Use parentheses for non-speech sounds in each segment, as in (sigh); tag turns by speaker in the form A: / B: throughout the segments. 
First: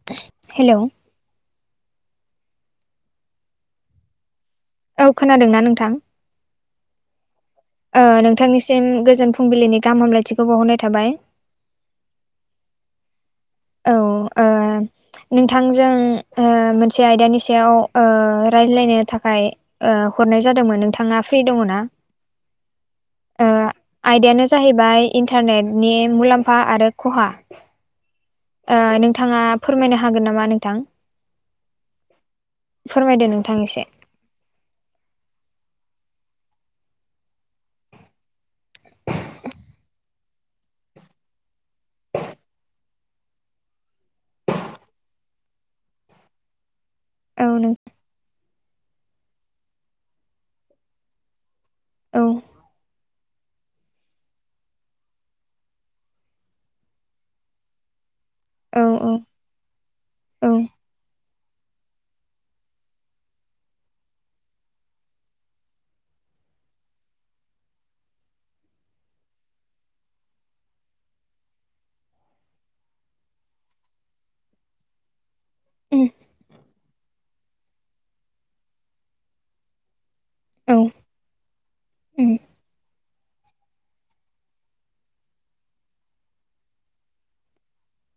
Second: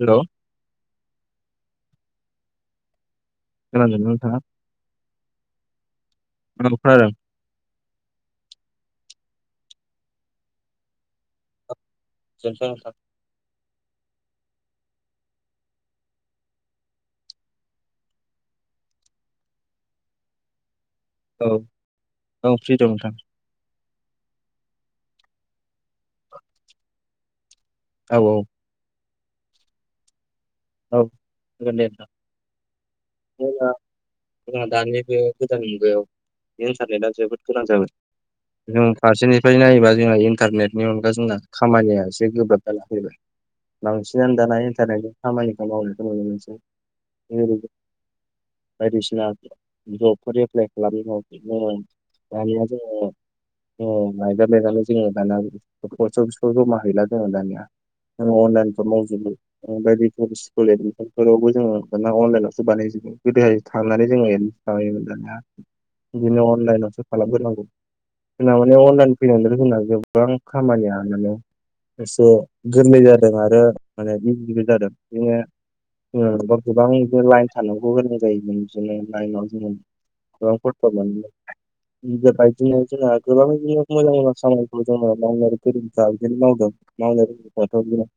A: Hello
B: hello
A: खोनादोंना नोंथांया
B: औ खोनादों ना नोंथां
A: औ खोनादों
B: नोंथांनिसिम गोजोन फुंबिलिनि गाहाम हामलायथिखौ बावहरनाय थाबाय।
A: (unintelligible)
B: औ आ नोंथांजों मोनसे आयदानि सायाव रायज्लायनो थाखाय हरनाय जादोंमोन नोंथांङा फ्रि
A: औ
B: दंङो ना
A: औ फ्रि दं नोंथां
B: आयदायानो जाहैबाय इन्टारनेटनि मुलाम्फा आरो खहा
A: औ
B: ओ नोंथाङा फोरमायनो हागोन नामा नों नोंथां
A: औ जागोन दे नोंथां
B: फोरमायदो नोंथां
A: जोंना
B: एसे
A: जोंहा दानि बे गोदान मुगायाव इन्सारनेटआ जोबोद गोनां जाबाय। जों फारसेनिफ्राय नायोबा जोंहा इन्टारनेटनि अनगा जोंना खामानिया एसे गोब्राब ज ला फैबाय बांसिनानो दाना इन्टारनेटजों। खामानि मावावनो मस
B: औ नों
A: बायदिसिना जबफोर एप्लाइ खालाम माव
B: औ
A: दानिया जोङो। मायजा मायालाय जोङो दानया अस जमा हैला जोङो दानिया आं
B: औ
A: अनलाइनखौ
B: औ
A: मावजोबो बायदि
B: औ
A: स्कुल एडमिसनफोरावबो दाना अनलाइनावसो बानायजो गोदोहाय थांनानै जोङो एडमिसन खालामोमोन जानाया बिदिनो अनलाइनावसो खालामग्रो नांगौ। जोंना माने अनलाइन फैनांदों होनना गोबां खामानिया मानानो एसे गोरलै जादों आरो माने बिजिबो जादों बि
B: उम
A: गोबां बिनो लाइन थानांगौ गां जायोमोन बिदिनो लाइनाव जोङो।
B: औ
A: बायदि
B: उम
A: गोबां बिदि मोजां मोजां खामानिखौ जोङो मावनो गोरों बिदिनो मावदों मावनो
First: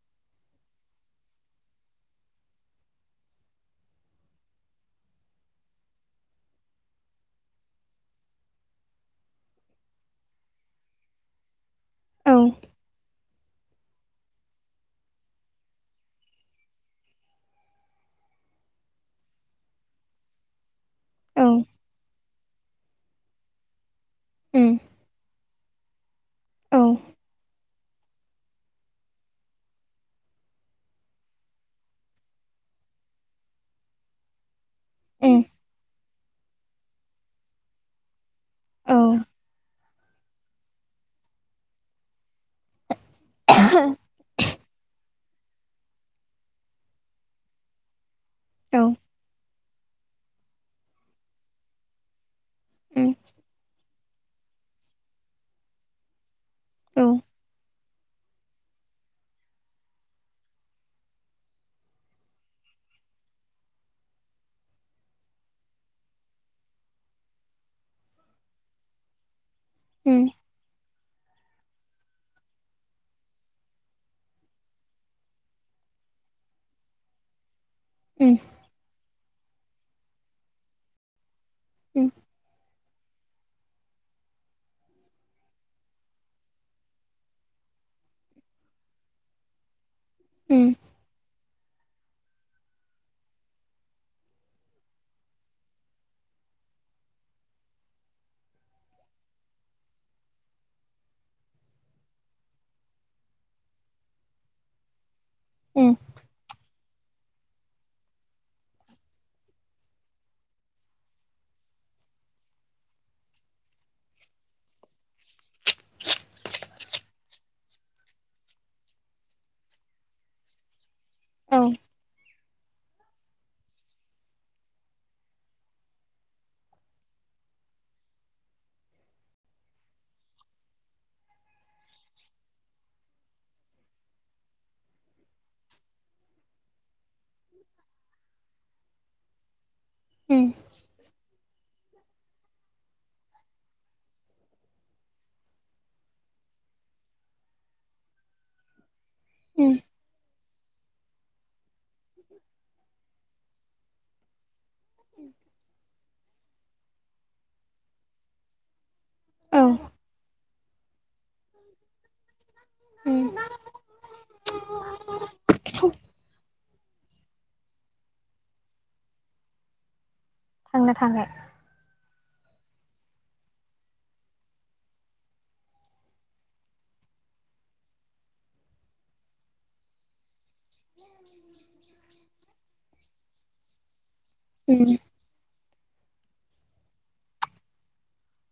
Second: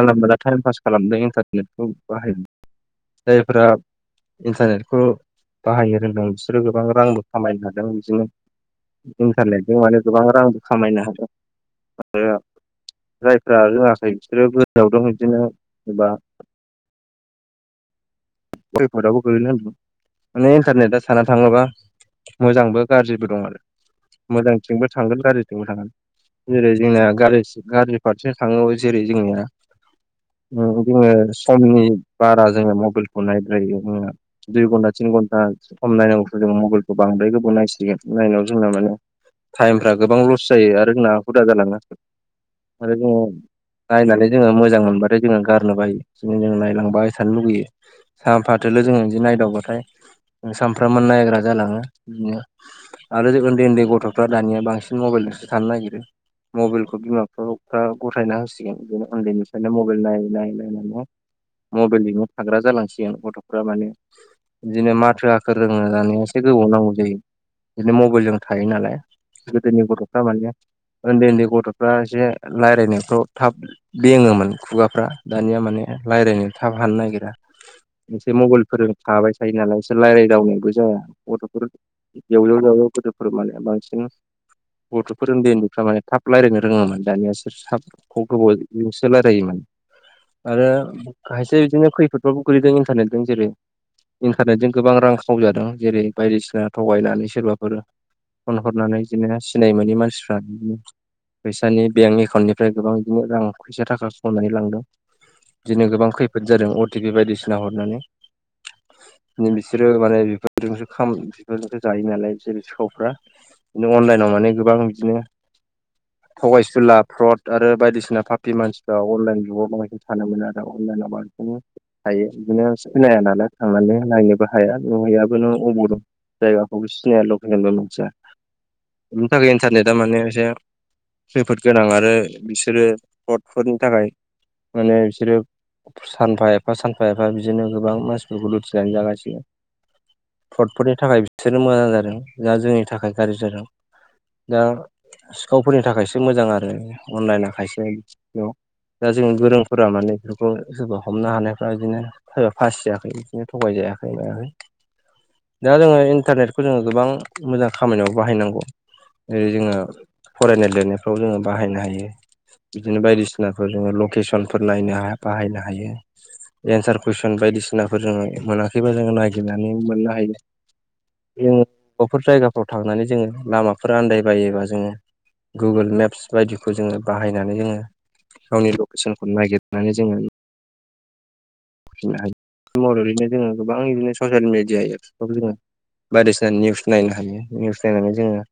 A: जलाब दा टाइम पास खालामदों इन्टारनेटखौ बाहायदों। जायफोरा इन्टारनेटखौ बाहायनो रोंदों बिसोरो गोबां रांबो खामायनो हादों बिदिनो। इन्खारारनेटजों माने गोबां रांबो खामायनो हाग
B: औ
A: आरो जायफ्रा रोङाखै बिसोरो गोजआव दं बिदिनो जबा गयफटआवबो गो्लैनो होनदोंमोन माने इन्टारनेट आ साना
B: औ
A: थाङोबा मोजांबो गाज्रिबो दं आरो
B: उम
A: मोजांथिंबो थांगोन गाज्रिथिंबो थांगोन। जेरै
B: औ
A: जोंनिया गाज्रि गाज्रि फारसें थाङो जेरै जोंनिया जोङो समनि बारा जोङो मबाइलखौ नायद्रायो। दुइ घन्टा थिन
B: उम
A: घन्टा सम नायनांगौखौ जों मबाइलखौ बां जोंरायबाव नायसिगोन नाया जोंना माने
B: औ
A: टाइम फ्रा गोबां लस खुस जायो आरो जोंना हुदा जालांनो आरो जोङो
B: (inaudible)
A: नायनानै जोङो मोजां मोनबाथाय जोङो गारनो बायो बिदिनो जोङो नायलांबाय थानो लुुबैयो। सानफाथोल'
B: औ
A: जोङो बिदि नायदावबाथाय सानफ्रामबो नायग्रा जालाङो बि
B: उम
A: आरो ज उन्दै उन्दै गथ'फ्रा दानिया बांसिन मबाइलजोंसो थानो नागिरो
B: औ
A: मबाइलखौ बिमा बिफाव फा गथायना होसिगोन बिदिनो उन्दैनिफ्रायनो मबाइल नायै नायै नायनानै मबाइलनिल' थाग्रा जालांसिगोन गथ'फ्रा माने। बिदिनो माथो आखोर रोंहोनानै एसे गोबाव नांगौ जायो। बिदिनो मबाइलजों थायो नालाय गोदोनि
B: उम
A: गथ'फ्रा माने ओन्दै ओन्दै गथ'फ्रा एसे रायज्लायनायफ्राव थाब बेङोमोन खुगाफ्रा दानिया माने रायलायनो थाब हानो नागिरा एसे
B: उम
A: मबाइलफोरजों थाबाय थायो नालाय एसोर रायलायदावनायबो जाया गथ'फोर
B: उम
A: जेवजेव जावजाव गोदोफोर माने बांसिन गथ'फोर ओन्दै ओन्दैफ्रा माने थाब रायलायनो रोङोमोन दानिया बिसोर गोबावजोंसो रायलायोमोन
B: उम
A: आरो खायसे बिदिनो खैफोद बा खुलिदों इनथारनेटजों जेरै इन्टारनेटजों गोबां रां खावजादों जेरै बायदिसिना थगायनानै सोरबाफोर फन हरनानै बिदिनो सिनाय मोनिमानसिफ्रा बिदिनो फैसानि बेंक एकाउन्टनिफ्राय गोबां बिदिनो रां फैसा थाखा खावनानै लांदों। बिदिनो
B: उम
A: गोबां खैफोद जादों अटिपि बायदिसिना हरनानै बिसोरो माने बिफोरजोंसो ख बिफोरजोंसो जायो नालाय बि सिखावफ्रा बिनो अनलाइनाव माने गोबां बिदिनो
B: (inaudible)
A: थगायसुला फ्रद आरो बायदिसिना फापि मानसिफ्रा अनलाइन जुगाव माबायदि थानो मोनो आरो अनलाइनाव नो
B: औ
A: हायो बिदिनो सिनाया नालाय थांनानै नायनोबो हाया नुहैयाबो नों अबाव दं। जायगाखौबो सिनाया लकेलबो मोनथिया बेनि थाखाय इन्टारनेटआ माने एसे खैफोद गोनां आरो बिसोरो रडफोरनि थाखाय माने बिसोरो सानफा एफा सानफा एफा बिदिनो गोबां मानसिफोरखौ लुथिनानै जागासिनो।
B: उम
A: फ्रडफोरनि थाखाय बिसोरनो मोजां जादों दा जोंनि थाखाय गाज्रि जादों। दा गावफोरनि थाखायसो मोजां आरो अनलाइना खायसे बेयाव दा जों
B: उम
A: गोरोंफोरा माने बेफोर खौ सोरबा हमनो हानायफ्रा बिदिनो सोरबा फासियाखै बिदिनो थगाय जायाखै मायाखै। दा जोङो इन्टारनेटखौ जोङो गोबां मोजां खामानियाव बाहायनांगौ। जेरै
B: औ
A: जोङो फरायनाय लिरनायफ्राव जोङो बाहायनो हायो। बिदिनो
B: उम
A: बायदिसिनाफोर जोङो लकेसनफोर नायनो हा बाहायनो हायो। एन्सार कुइसन बायदिसिनाफोर जोङो मोनाखैबा जोङो नागिरनानै मोननो हायो।
B: थांनो हाबाय।
A: जों अबाफोर जायगाफ्राव थांनानै जोङो लामाफोर आन्दायबायोबा जोङो गुगोल मेप्स बायदिखौ जोङो बाहायनानै जोङो गावनि लकेसनखौ नागिरनानै जोङो नुनो हायो मबेलाव बिदिनो जोङो गोबां बिदिनो ससियेल मिडिया
B: उम
A: बे जोङो बायदिसिना निउस नायनो हायो। निउस नायनानै जोङो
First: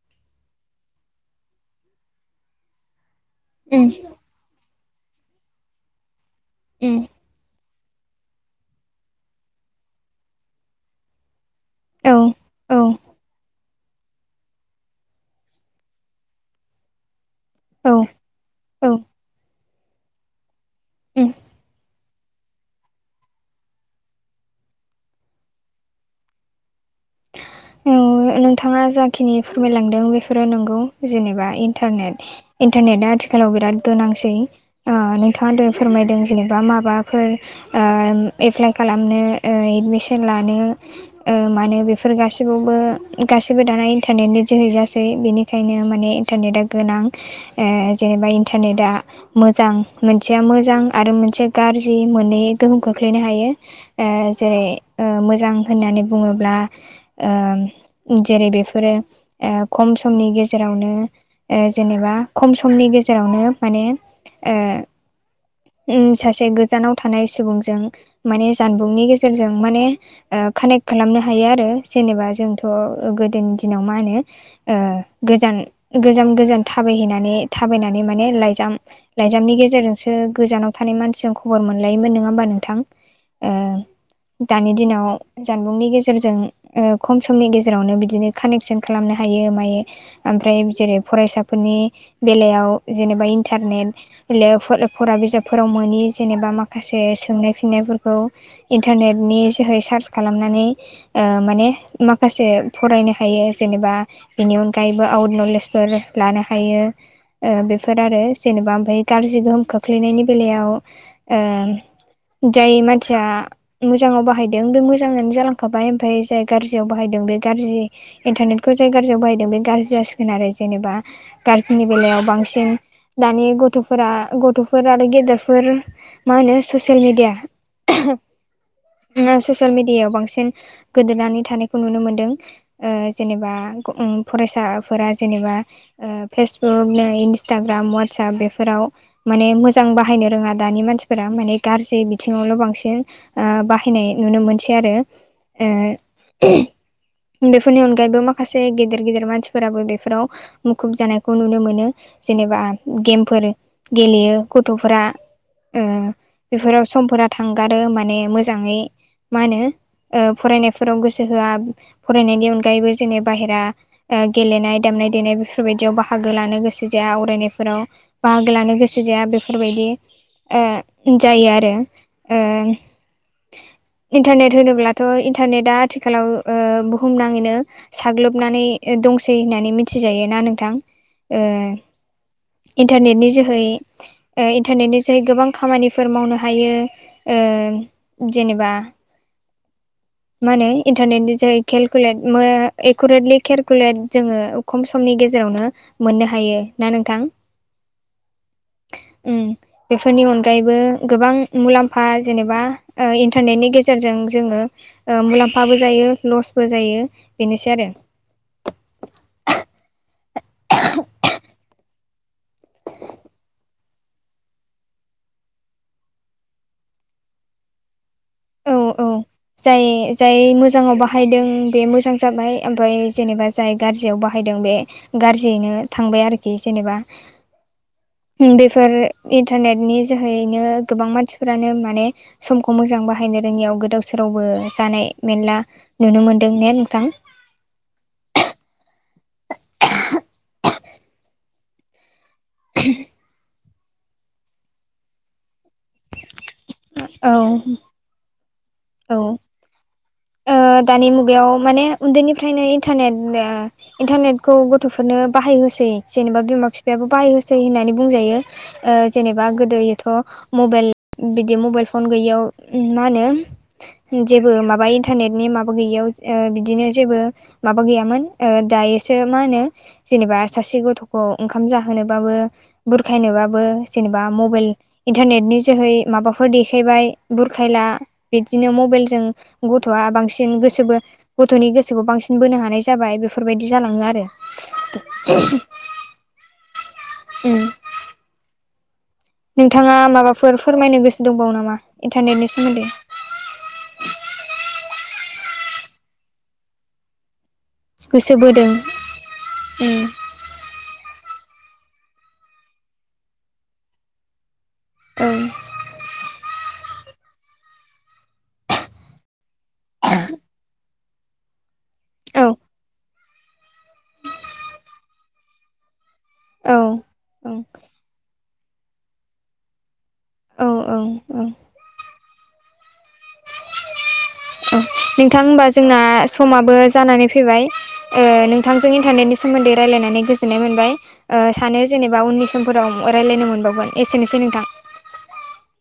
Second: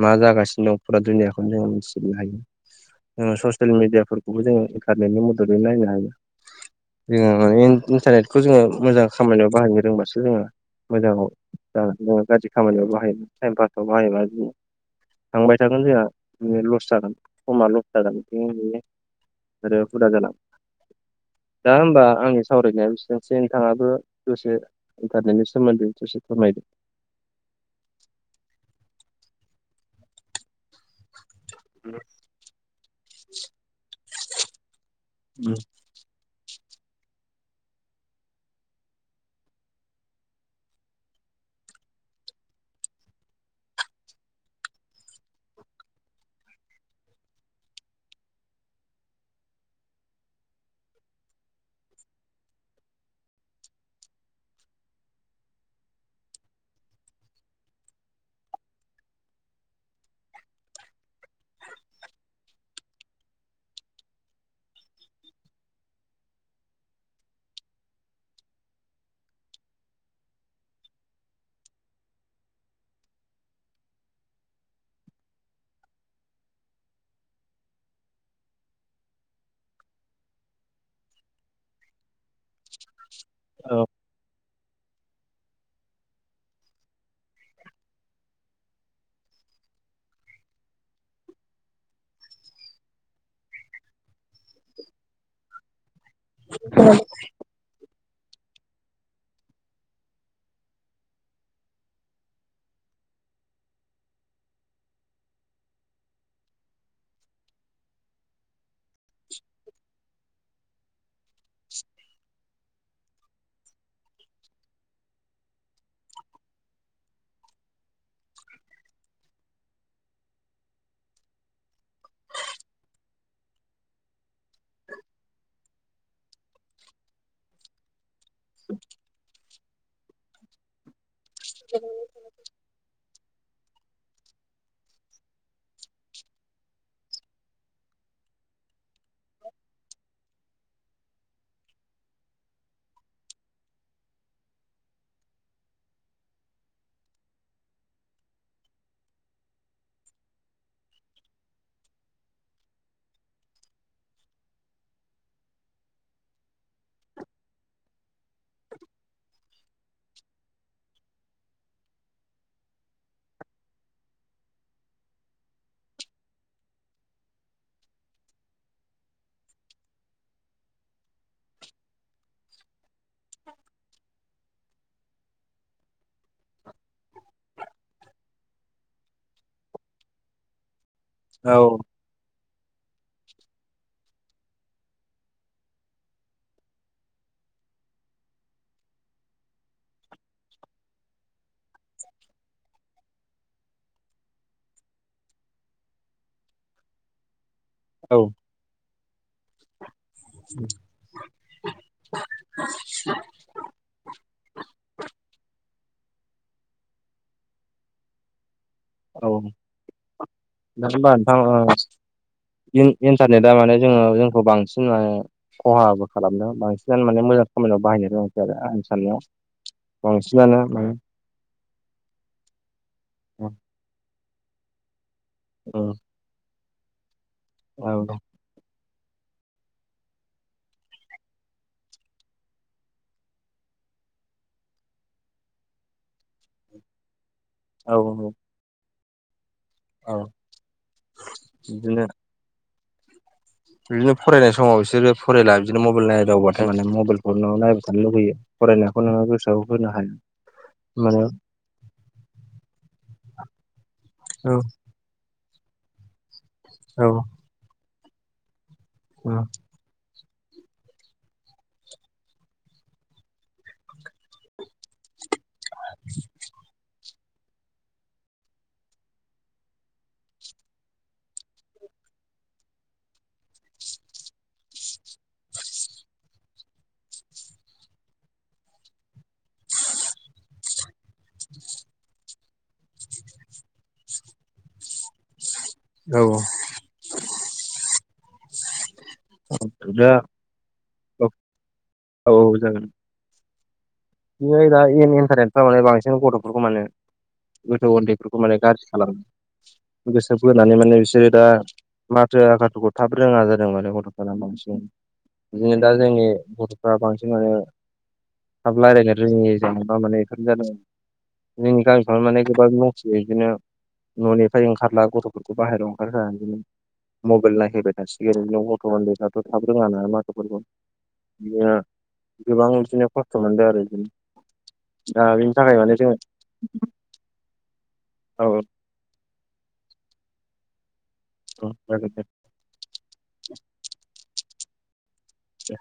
A: मा जागासिनो दं फुरा दुनियाखौनो जोङो मिथिनो हायो। ओ ससियेल
B: उम
A: मिडियाफोरखौबो जोङो इन्टारनेटनि मददै नायनो हायो।
B: ए
A: जोङो माने इन्टारनेटखौ जोङो मोजां खामानियाव बाहायनो रोंबासो जोङो मोजाङाव
B: औ
A: गाज्रि
B: औ
A: खामानियाव बाहायो टाइम पासाव बाहायोबा थांबाय थागोन जोंहा बिनो लस जागोन। समा लस
B: औ
A: जागोन
B: औ
A: आरो हुदा
B: उम
A: जालाङो दा होमबा आंनि सावरायनाया बेसेबनोसै नोंथाङाबो दसे इन्टारनेटनि सोमोन्दै दसे फोरमायदो।
B: औ नोंथाङा जाखिनि फोरमायलांदों बेफोरो नंगौ। जेनेबा इन्टारनेट इन्टारनेटआ आथिखालाव बिराद गोनांसै अ नोंथाङा फोरमायदों जेनेबा माबाफोर ओ एप्लाइ खालामनो ओ एडमिसन लानो ओ माने बेफोर गासि बो गासिबो दाना इन्टारनेटनि जोहैजासै बेनिखायनो माने इन्टारनेटआ गोनां। ओ जेनेबा इन्टारनेटआ मोजां मोनसेया मोजां आरो मोनसे गाज्रि मोननै गोहोम खोख्लैनो हायो। ओ जेरै ओ मोजां होननानै बुङोब्ला ओ जेरै बेफोरो खम समनि गेजेरावनो जेनेबा खम समनि गेजेरावनो माने ओ उम सासे गोजानाव थानाय सुबुंजों माने जानबुंनि गेजेरजों माने कानेक्ट खालामनो हायो आरो जेनेबा जोंथ' गोदोनि दिनाव मा होनो गोजान गोजाम गोजाम थाबायहैनानै थाबायनानै माने लाइजाम लाइजामनि गेजेरजोंसो गोजानाव थानाय मानसिजों खबर मोनलायोमोन नङा होमबा नोंथां? ओ
A: औ
B: दानि दिनाव जानबुंनि गेजेरजों ओ खम समनि गेजेरावनो बिदिनो कानेक्सन खालामनो हायो मायो। ओमफ्राय जेरै फरायसाफोरनि बेलायाव जेनेबा इन्टारनेट फरा बिजाबफोराव मनि जेनेबा माखासे सोंनाय फिन्नायफोर खौ इन्टारनेटनि जोहै सार्च खालामनानै माने माखासे फरायनो हायो जेनेबा बेनि अनगायैबो आउट नलेजफोर लानो हायो। ओ बेफोर आरो जेनेबा ओमफ्राय गाज्रि गोहोम खोख्लैनायनि बेलायाव ओ जाय मानसिया मोजाङाव बाहायदों बे मोजाङानो जालांखाबाय ओमफाय जाय गाज्रियाव बाहायदों बे गाज्रि इन्टारनेटखौ जाय गाज्रियाव बाहायदों बे गाज्रि जासिगोन आरो जेनेबा गाज्रिनि बेलायाव बांसिन दानि गथ'फोरा गथ'फोर आरो गेदेरफोर मा होनो ससियेल मेडिया ससियेल मिडियाायाव बांसिन गोदोननानै थानायखौ नुनो मोनदों ओ जेनेबा उम फरायसाफोरा जेनेबा ओ फेसबुक नै इन्सटाग्राम वाटसाप बेफोराव माने मोजां बाहायनो रोङा दानि मानसिफोरा माने गाज्रि बिथिङावल' बांसिन ओ बाहायनाय नुनो मोनसै आरो ओ बेफोरनि अनगायैबो माखासे गेदेर गेदेर मानसिफोराबो बेफोराव मुखुब जानायखौ नुनो मोनो जेनेबा गेमफोर गेलेयो गथ'फोरा ओ बेफोराव समफोरा थांगारो माने मोजाङै मा होनो ओ फरायनायफोराव गोसो होआ फरायनायनि अनगायैबो जेनि बाहेरा ओ गेलेनाय दामनाय देनाय बेफोरबायदियाव बाहागो लानो गोसो जाया आवरायनायफोराव बाहागो लानो गोसो जाया बेफोरबायदि ओ जायो आरो इन्टारनेट होनोब्ला थह इन्टारनेटा आथिखालाव ओ बुहुमनाङैनो साग्लोबनानै दंसै होननानै मिथिजायो ना नोंथां
A: औ
B: इन्टारनेट नि जोहै ओ इन्टारनेटनि जोहै गोबां खामानिफोर मावनो हायो ओ जेनेबा मा होनो इन्टारनेटनि ज केलकुलेट एकुरेटलि केलकुलेट जोङो खम समनि गेजेरावनो मोननो हायो ना नोंथां
A: औ
B: उम बेफोरनि अनगायैबो गोबां मुलाम्फा जेनेबा ओ इन्टारनेटनि गेजेरजों जोङो ओ मुलाम्फाबो जायो लसबो जायो बेनोसै आरो
A: औ ना होमबा नोंथां इन्टारनेटआ माने जोङो जोंखौ बांसिन माने खहाबो खालामदों बांसिनानो माने मोजां खामानियाव बाहायनो रोङांसै आरो
B: औ
A: आं
B: औ
A: साननायाव
B: जाय जाय
A: बांसिनानो माने
B: मोजाङाव बाहायदों बे मोजां जाबाय ओमफ्राय जेनेबा
A: उम
B: जाय गाज्रियाव बाहायदों बे गाज्रियैनो थांबाय आरोखि जेनेबा
A: औ द
B: फोर इन्टारनेटनि जोहैैनो गोबां मानसिफोरानो माने समखौ मोजां बाहायो बाहायनो रोङियाव गोदाव सोरावबो जानाय मेरला नुनो मोन्दों ने नोंथां
A: औ औ बिदिनो
B: (inaudible)
A: बिदिनो फरायनाय समाव बिसोरो फरायला बिदिनो मबाइल नायदावब थारमाने
B: औ
A: मबाइलखौल नायबाय थानो लुुबैयो फरायनायखौ
B: औ
A: नोङो गोसोआव होनो हाया
B: ओ दानि
A: माने
B: मुगायाव माने उन्दैनिफ्रायनो इन्टारनेट ओ
A: औ
B: इन्टारनेटखौ गथ'फोरनो बाहाय होसै जेनेबा बिमा
A: औ
B: बिफायाबो बाहाय होसै होननानै बुंजायो ओ जेनेबा गोदोयोथ' मबेल दि मबाइल फन गैयैयाव मा होनो जेबो माबायो इन्टारनेटनि माबा गैयियाव ओ बिदिनो जेबो माबा गैयामोन ओ दायोसो मा होनो जेनेबा सासे गथ'खौ ओंखाम जाहोनोबाबो बुरखायनोबाबो जेनेबा मबाइल इन्टारनेटनि जोहै माबा फोर देखायबाय बुरखायला बिदिनो मबाइलजों गथ'आ बांसिन गोसोबो गथ'नि गोसोखौ बांसिन बोनो हानाय जाबाय बेफोरबायदि जालाङो आरो
A: औ।
B: उम।
A: औ
B: नोंथाङा
A: दा
B: माबाफोर फोरमायनो
A: औ
B: गोसो दंबावो नामा
A: औ
B: इन्टारनेटनि सोमोन्दै
A: बे दा ए इन्टारेन्फ्रा मे बांसिन गथ'फोरखौ माने गोथौ
B: गोसो
A: उन्दैफोरखौ माने
B: बोदों
A: गाज्रि
B: उम
A: खालामो गोसो थोब होनानै माने बिसोरो दा माथो आुखौ थाब रोङा जादों माने बांसिन
B: औ
A: बिदिनो दा जोंनि बरथ'फ्रा बांसिन थाब रायलायनो रोङै जों मा मे बेफोरनो ज जादों जोंनि गामि थ माने
B: औ
A: गोबां दथियो बिदिनो न'निफ्राय ओंखारला गथ'फोरखौ बाहेरायाव बिदिनो मबाइल
B: औ
A: नायफैबाय थासिगोन देफथ' थाब रोङा नालाय माथ'फोरखौ
B: औ औ
A: बिदिनो गोबां बिदिनो खस थोमदे आरो
B: औ नोंथां
A: बेनि
B: होनबा
A: थाखाय माने
B: जोंना
A: जों
B: समाबो जानानै फैबाय
A: औ
B: नोंथांजों इन्टारनेटनि सोमोन्दै रायजलायनानै गोजोननाय मोनबाय।
A: औ
B: सानो
A: जागोन दे
B: जेनेबा उननि समफोराव रायज्लायनो मोनबावगोन एसेनोसै नोंथां।
A: आ